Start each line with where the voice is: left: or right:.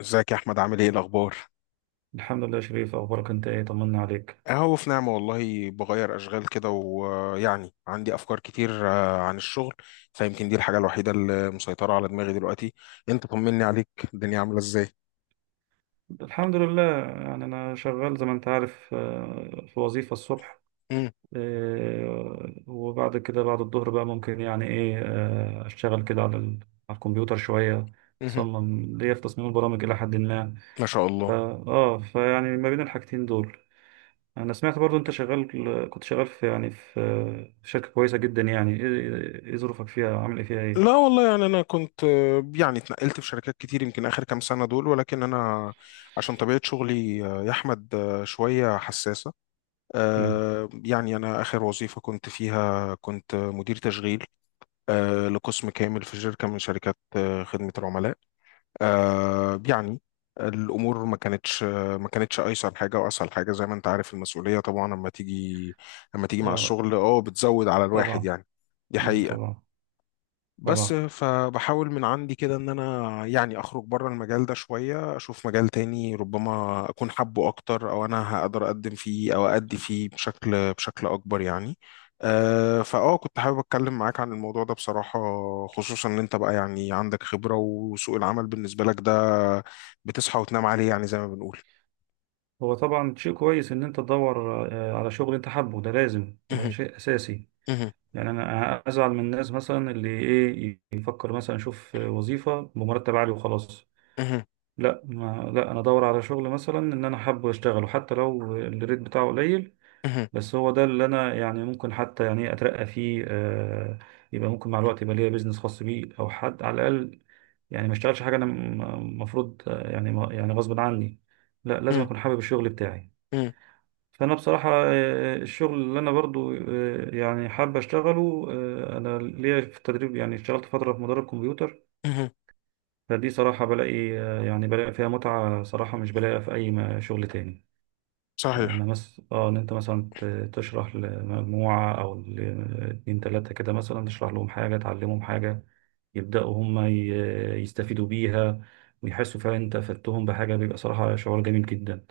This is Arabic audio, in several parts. left: ازيك يا احمد، عامل ايه الاخبار؟
right: الحمد لله يا شريف، اخبارك انت ايه؟ طمنا عليك.
left: اهو في نعمه والله. بغير اشغال كده ويعني عندي افكار كتير عن الشغل. فيمكن دي الحاجه الوحيده اللي مسيطره على دماغي دلوقتي. انت طمني عليك، الدنيا عامله ازاي؟
right: الحمد لله، يعني انا شغال زي ما انت عارف، في وظيفة الصبح.
left: مم،
right: وبعد كده بعد الظهر بقى ممكن يعني ايه آه، اشتغل كده على الكمبيوتر شوية.
left: مهم.
right: اصمم ليا في تصميم البرامج الى حد ما.
left: ما شاء
right: فا
left: الله.
right: اه فيعني ما بين الحاجتين دول، انا سمعت برضو انت شغال كنت شغال في شركة كويسة جدا. إيه ظروفك فيها؟ عامل ايه فيها ايه؟
left: لا والله، يعني انا كنت يعني اتنقلت في شركات كتير يمكن اخر كام سنه دول، ولكن انا عشان طبيعه شغلي يا احمد شويه حساسه.
right: امم.
left: يعني انا اخر وظيفه كنت فيها كنت مدير تشغيل لقسم كامل في شركة من شركات خدمة العملاء. آه، يعني الأمور ما كانتش أيسر حاجة وأسهل حاجة. زي ما أنت عارف المسؤولية طبعا لما تيجي مع
right: اه،
left: الشغل بتزود على الواحد
right: طبعا.
left: يعني. دي
right: امم،
left: حقيقة.
right: طبعا،
left: بس
right: طبعا.
left: فبحاول من عندي كده ان انا يعني اخرج بره المجال ده شوية، اشوف مجال تاني ربما اكون حابه اكتر، او انا هقدر اقدم فيه او ادي فيه بشكل اكبر يعني. أه فاه كنت حابب اتكلم معاك عن الموضوع ده بصراحة، خصوصا ان انت بقى يعني عندك خبرة، وسوق العمل بالنسبة لك ده بتصحى وتنام عليه يعني، زي ما بنقول.
right: هو طبعا شيء كويس ان انت تدور على شغل انت حابه، ده لازم، ده شيء اساسي. يعني انا ازعل من الناس مثلا اللي يفكر مثلا اشوف وظيفة بمرتب عالي وخلاص. لا ما لا، انا ادور على شغل مثلا ان انا حابه اشتغله، حتى لو الريت بتاعه قليل. بس هو ده اللي انا يعني ممكن حتى يعني اترقى فيه، يبقى ممكن مع الوقت يبقى ليا بيزنس خاص بيه، او حد على الاقل. يعني ما اشتغلش حاجة انا، المفروض، يعني يعني غصب عني. لا، لازم اكون حابب الشغل بتاعي. فانا بصراحه، الشغل اللي انا برضو يعني حابب اشتغله، انا ليا في التدريب، يعني اشتغلت فتره في مدرب كمبيوتر. فدي صراحه بلاقي، يعني بلاقي فيها متعه صراحه، مش بلاقيها في اي شغل تاني.
left: صحيح،
right: اما مس اه ان انت مثلا تشرح لمجموعه او اتنين تلاته كده، مثلا تشرح لهم حاجه، تعلمهم حاجه، يبداوا هم يستفيدوا بيها، ويحسوا فعلا انت افدتهم بحاجه، بيبقى صراحه شعور جميل جدا.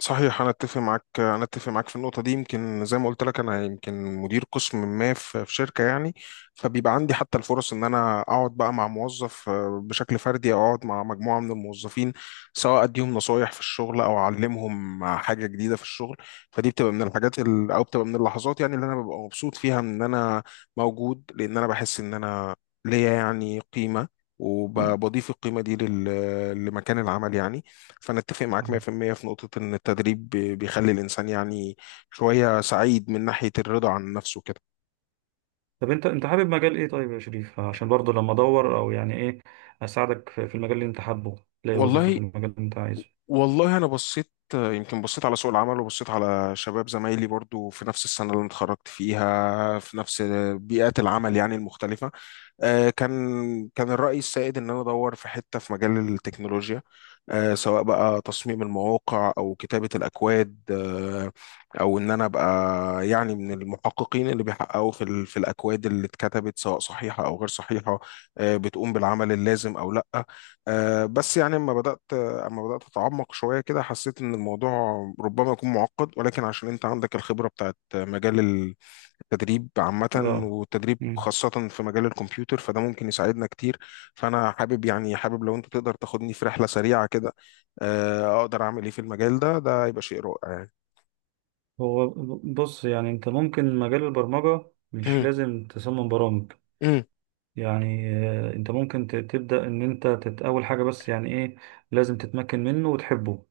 left: صحيح. انا اتفق معاك في النقطه دي. يمكن زي ما قلت لك، انا يمكن مدير قسم ما في في شركه يعني، فبيبقى عندي حتى الفرص ان انا اقعد بقى مع موظف بشكل فردي، او اقعد مع مجموعه من الموظفين، سواء اديهم نصايح في الشغل او اعلمهم حاجه جديده في الشغل. فدي بتبقى من الحاجات او بتبقى من اللحظات يعني اللي انا ببقى مبسوط فيها، ان انا موجود، لان انا بحس ان انا ليا يعني قيمه، وبضيف القيمه دي لمكان العمل يعني. فأنا أتفق معاك 100% في المية في نقطة إن التدريب بيخلي الإنسان يعني شوية سعيد من ناحية الرضا عن نفسه كده.
right: طب انت حابب مجال ايه، طيب يا شريف؟ عشان برضه لما ادور، او يعني ايه اساعدك في المجال اللي انت حابه، تلاقي وظيفة في
left: والله،
right: المجال اللي انت عايزه.
left: والله أنا بصيت، يمكن بصيت على سوق العمل، وبصيت على شباب زمايلي برضو في نفس السنة اللي أنا اتخرجت فيها، في نفس بيئات العمل يعني المختلفة. كان الرأي السائد إن أنا أدور في حتة، في مجال التكنولوجيا، سواء بقى تصميم المواقع أو كتابة الأكواد، أو إن أنا أبقى يعني من المحققين اللي بيحققوا في في الأكواد اللي اتكتبت سواء صحيحة أو غير صحيحة، بتقوم بالعمل اللازم أو لأ. بس يعني أما بدأت، أتعمق شوية كده، حسيت إن الموضوع ربما يكون معقد، ولكن عشان أنت عندك الخبرة بتاعت مجال التدريب عامة،
right: اه،
left: والتدريب
right: مم.
left: خاصة في مجال الكمبيوتر، فده ممكن يساعدنا كتير. فأنا حابب، يعني حابب لو أنت تقدر تاخدني في رحلة سريعة كده، أقدر أعمل إيه في المجال ده، ده يبقى شيء رائع يعني.
right: هو بص، يعني انت ممكن مجال البرمجة مش
left: مم،
right: لازم تصمم برامج.
left: مم،
right: يعني انت ممكن تبدأ ان انت اول حاجة، بس يعني ايه لازم تتمكن منه وتحبه.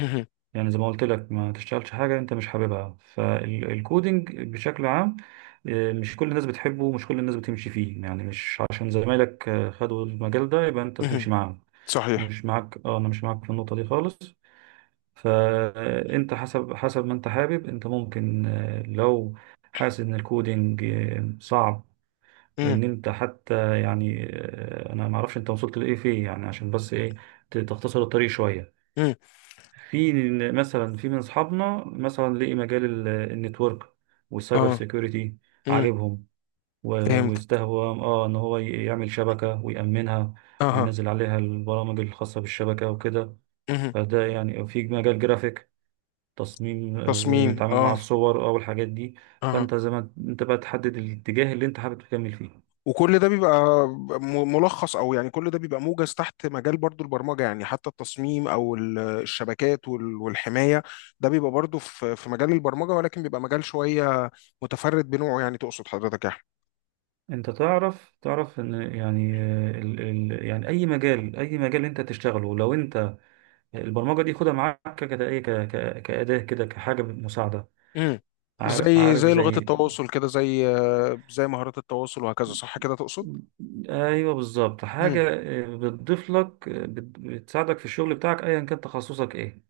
left: مهم،
right: يعني زي ما قلت لك ما تشتغلش حاجة انت مش حاببها. فالكودينج بشكل عام، مش كل الناس بتحبه، ومش كل الناس بتمشي فيه، يعني مش عشان زمايلك خدوا المجال ده يبقى انت
left: مهم.
right: تمشي معاهم.
left: صحيح.
right: مش معاك اه انا مش معاك في النقطة دي خالص. فانت، حسب ما انت حابب، انت ممكن، لو حاسس ان الكودينج صعب،
left: مم،
right: وان انت حتى يعني، انا ما اعرفش انت وصلت لايه فيه، يعني عشان بس ايه تختصر الطريق شوية.
left: مم.
right: في، مثلا في من اصحابنا مثلا لقي مجال النتورك والسايبر
left: آه.
right: سيكيورتي
left: مم.
right: عاجبهم، و-
left: فهمت.
right: واستهوى ان هو يعمل شبكه ويأمنها،
left: أها.
right: وينزل عليها البرامج الخاصه بالشبكه وكده.
left: مهم.
right: فده يعني، في مجال جرافيك، تصميم
left: تصميم.
right: ويتعامل مع
left: آه.
right: الصور او الحاجات دي.
left: اها.
right: فانت زي ما انت بقى تحدد الاتجاه اللي انت حابب تكمل فيه.
left: وكل ده بيبقى ملخص، او يعني كل ده بيبقى موجز تحت مجال برضو البرمجه يعني، حتى التصميم او الشبكات والحمايه، ده بيبقى برضو في في مجال البرمجه، ولكن بيبقى مجال شويه متفرد بنوعه يعني، تقصد حضرتك يا احمد؟
right: انت تعرف ان، يعني ال ال يعني اي مجال انت تشتغله، لو انت البرمجة دي خدها معاك كده، ايه كأداة كده، كحاجة مساعدة.
left: امم.
right: عارف،
left: زي لغات
right: زي،
left: التواصل كده، زي مهارات التواصل، وهكذا صح كده تقصد؟
right: ايوه بالظبط،
left: امم.
right: حاجة بتضيف لك، بتساعدك في الشغل بتاعك ايا كان تخصصك ايه.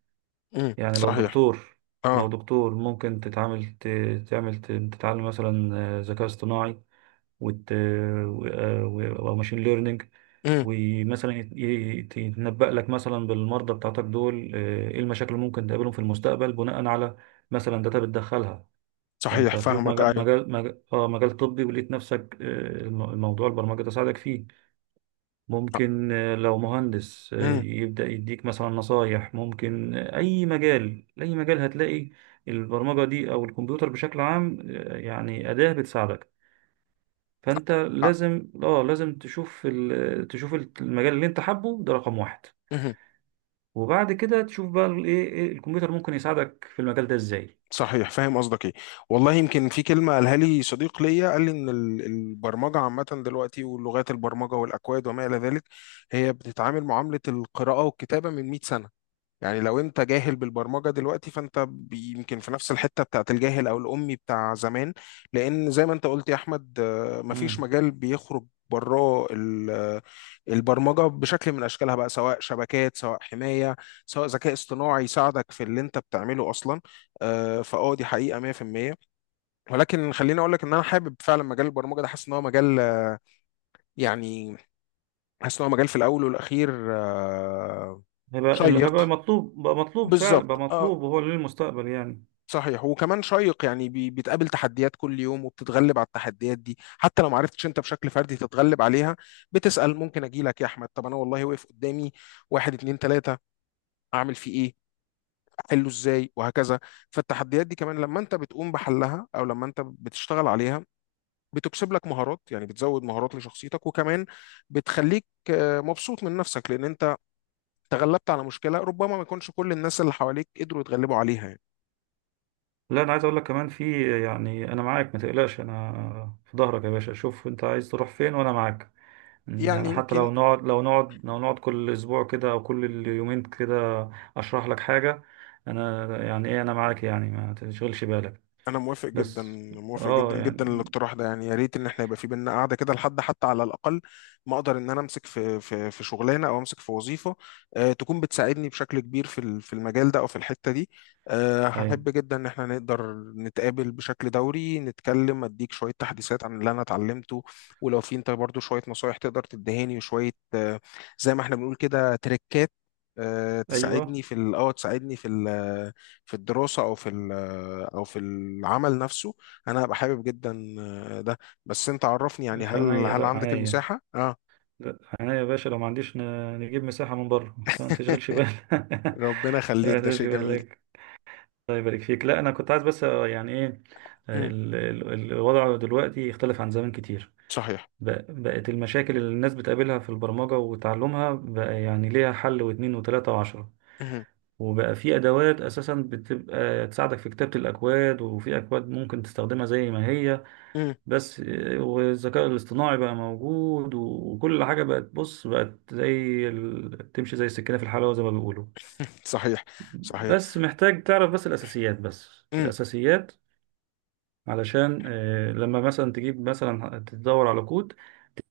left: امم،
right: يعني لو
left: صحيح.
right: دكتور،
left: اه.
right: ممكن تتعامل، تعمل، تتعلم مثلا ذكاء اصطناعي، وت... و... آه، و... وماشين ليرنينج.
left: امم،
right: ومثلا يتنبأ لك مثلا بالمرضى بتاعتك دول، ايه المشاكل اللي ممكن تقابلهم في المستقبل بناء على مثلا داتا بتدخلها. فانت
left: صحيح،
right: هتشوف
left: فاهمك، ايوه.
right: مجال طبي، ولقيت نفسك، الموضوع البرمجة ده ساعدك فيه. ممكن لو مهندس يبدأ يديك مثلا نصايح. ممكن أي مجال هتلاقي البرمجة دي أو الكمبيوتر بشكل عام يعني أداة بتساعدك. فأنت لازم تشوف تشوف المجال اللي أنت حابه ده رقم واحد،
left: امم،
right: وبعد كده تشوف بقى الإيه إيه إيه الكمبيوتر ممكن يساعدك في المجال ده إزاي.
left: صحيح، فاهم قصدك ايه. والله يمكن في كلمه قالها لي صديق ليا، قال لي ان البرمجه عامه دلوقتي، واللغات البرمجه والاكواد وما الى ذلك، هي بتتعامل معامله القراءه والكتابه من 100 سنه. يعني لو انت جاهل بالبرمجه دلوقتي، فانت يمكن في نفس الحته بتاعت الجاهل او الامي بتاع زمان. لان زي ما انت قلت يا احمد، مفيش
right: مم.
left: مجال بيخرج براه البرمجه بشكل من اشكالها بقى، سواء شبكات، سواء حمايه، سواء ذكاء اصطناعي يساعدك في اللي انت بتعمله اصلا. آه، فاه دي حقيقه 100%. ولكن خليني اقول لك ان انا حابب فعلا مجال البرمجه ده، حاسس ان هو مجال يعني حاسس ان هو مجال في الاول والاخير آه،
right: هيبقى اللي هيبقى
left: شيق.
right: مطلوب، بقى مطلوب فعلا، بقى
left: بالظبط، اه.
right: مطلوب وهو للمستقبل، يعني.
left: صحيح، وكمان شيق يعني، بتقابل تحديات كل يوم، وبتتغلب على التحديات دي، حتى لو ما عرفتش انت بشكل فردي تتغلب عليها، بتسأل. ممكن اجي لك يا احمد، طب انا والله واقف قدامي واحد اتنين تلاتة، اعمل فيه ايه، احله ازاي، وهكذا. فالتحديات دي كمان لما انت بتقوم بحلها، او لما انت بتشتغل عليها، بتكسب لك مهارات يعني، بتزود مهارات لشخصيتك، وكمان بتخليك مبسوط من نفسك، لان انت تغلبت على مشكلة ربما ما يكونش كل الناس اللي حواليك قدروا يتغلبوا عليها يعني.
right: لا، انا عايز اقول لك كمان في، يعني انا معاك ما تقلقش، انا في ظهرك يا باشا، شوف انت عايز تروح فين وانا معاك.
left: يعني
right: يعني حتى
left: يمكن،
right: لو نقعد كل اسبوع كده، او كل يومين كده، اشرح لك حاجة، انا يعني ايه انا معاك، يعني ما تشغلش بالك.
left: انا
right: بس.
left: موافق جدا
right: اه
left: جدا
right: يعني
left: للاقتراح ده، يعني يا ريت ان احنا يبقى في بينا قاعده كده، لحد حتى على الاقل ما اقدر ان انا امسك في في شغلانه، او امسك في وظيفه آه تكون بتساعدني بشكل كبير في في المجال ده، او في الحته دي. آه
right: هاي،
left: هحب جدا ان احنا نقدر نتقابل بشكل دوري، نتكلم، اديك شويه تحديثات عن اللي انا اتعلمته، ولو في انت برضو شويه نصايح تقدر تدهاني، وشويه آه زي ما احنا بنقول كده، تريكات تساعدني
right: ايوه
left: في ال- اه تساعدني في ال- آه، في الدراسه او في او في العمل نفسه، انا هبقى حابب جدا ده. بس انت عرفني يعني،
right: باشا،
left: هل
right: عينيا. لا،
left: عندك
right: عينيا.
left: المساحة؟ اه.
right: لا، عينيا يا باشا، لو ما عنديش نجيب مساحة من بره، فما تشغلش بالك.
left: ربنا يخليك،
right: لا،
left: ده شيء
right: تمشي
left: جميل.
right: بالك. الله يبارك فيك. لا، انا كنت عايز بس، آه، يعني ايه
left: امم.
right: الوضع دلوقتي اختلف عن زمان كتير.
left: صحيح.
right: بقت المشاكل اللي الناس بتقابلها في البرمجة وتعلمها بقى، يعني ليها حل واتنين وتلاتة وعشرة،
left: امم.
right: وبقى في ادوات اساسا بتبقى تساعدك في كتابة الاكواد، وفي اكواد ممكن تستخدمها زي ما هي.
left: امم.
right: بس والذكاء الاصطناعي بقى موجود، وكل حاجة بقت زي تمشي زي السكينة في الحلاوة زي ما بيقولوا.
left: صحيح، صحيح.
right: بس محتاج تعرف بس الأساسيات، بس
left: امم.
right: الأساسيات. علشان لما مثلا تجيب، مثلا تدور على كود،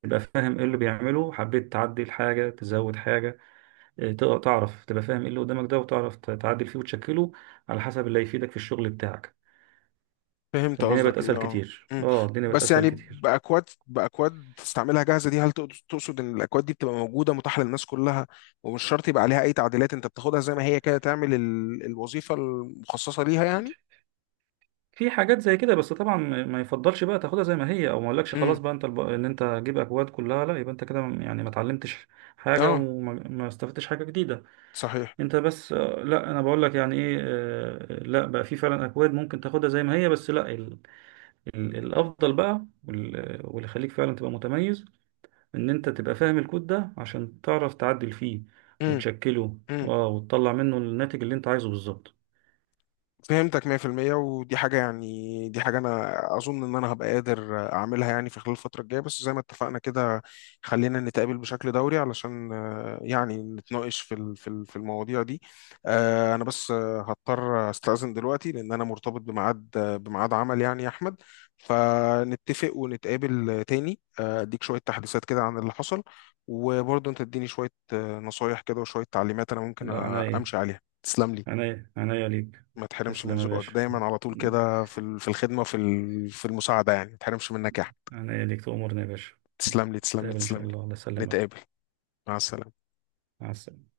right: تبقى فاهم ايه اللي بيعمله، حبيت تعدل حاجة تزود حاجة، تقدر تعرف، تبقى فاهم ايه اللي قدامك ده، وتعرف تعدل فيه وتشكله على حسب اللي هيفيدك في الشغل بتاعك.
left: فهمت
right: فالدنيا بقت
left: قصدك، ايه
right: أسهل
left: اه.
right: كتير،
left: امم.
right: اه، الدنيا بقت
left: بس
right: أسهل
left: يعني
right: كتير.
left: باكواد، باكواد تستعملها جاهزه دي، هل تقصد ان الاكواد دي بتبقى موجوده متاحه للناس كلها، ومش شرط يبقى عليها اي تعديلات، انت بتاخدها زي ما هي كده، تعمل الوظيفه المخصصه ليها يعني؟
right: في حاجات زي كده. بس طبعا ما يفضلش بقى تاخدها زي ما هي، او ما اقولكش خلاص
left: امم.
right: بقى انت ان انت تجيب اكواد كلها، لا، يبقى انت كده يعني ما اتعلمتش حاجه،
left: اه.
right: وما ما استفدتش حاجه جديده.
left: صحيح.
right: انت بس، لا، انا بقول لك يعني ايه آه، لا، بقى في فعلا اكواد ممكن تاخدها زي ما هي، بس لا، ال ال الافضل بقى، واللي يخليك فعلا تبقى متميز ان انت تبقى فاهم الكود ده عشان تعرف تعدل فيه
left: امم.
right: وتشكله، وتطلع منه الناتج اللي انت عايزه بالظبط.
left: فهمتك 100%. ودي حاجة، يعني دي حاجة أنا أظن إن أنا هبقى قادر أعملها يعني في خلال الفترة الجاية، بس زي ما اتفقنا كده، خلينا نتقابل بشكل دوري علشان يعني نتناقش في في المواضيع دي. أنا بس هضطر أستأذن دلوقتي لأن أنا مرتبط بميعاد بميعاد عمل يعني يا أحمد. فنتفق ونتقابل تاني، أديك شوية تحديثات كده عن اللي حصل، وبرضه أنت تديني شوية نصايح كده، وشوية تعليمات أنا ممكن
right: لا، عناية،
left: أمشي عليها. تسلم لي.
right: عناية، عناية ليك.
left: ما تحرمش من
right: تسلم يا
left: ذوقك
right: باشا،
left: دايما على طول كده في في الخدمة، في في المساعدة، يعني ما تحرمش منك يا أحمد.
right: عناية ليك، تؤمرني يا باشا.
left: تسلم لي، تسلم لي،
right: نتقابل ان شاء
left: تسلم لي.
right: الله. الله يسلمك،
left: نتقابل. مع السلامة.
right: مع السلامة.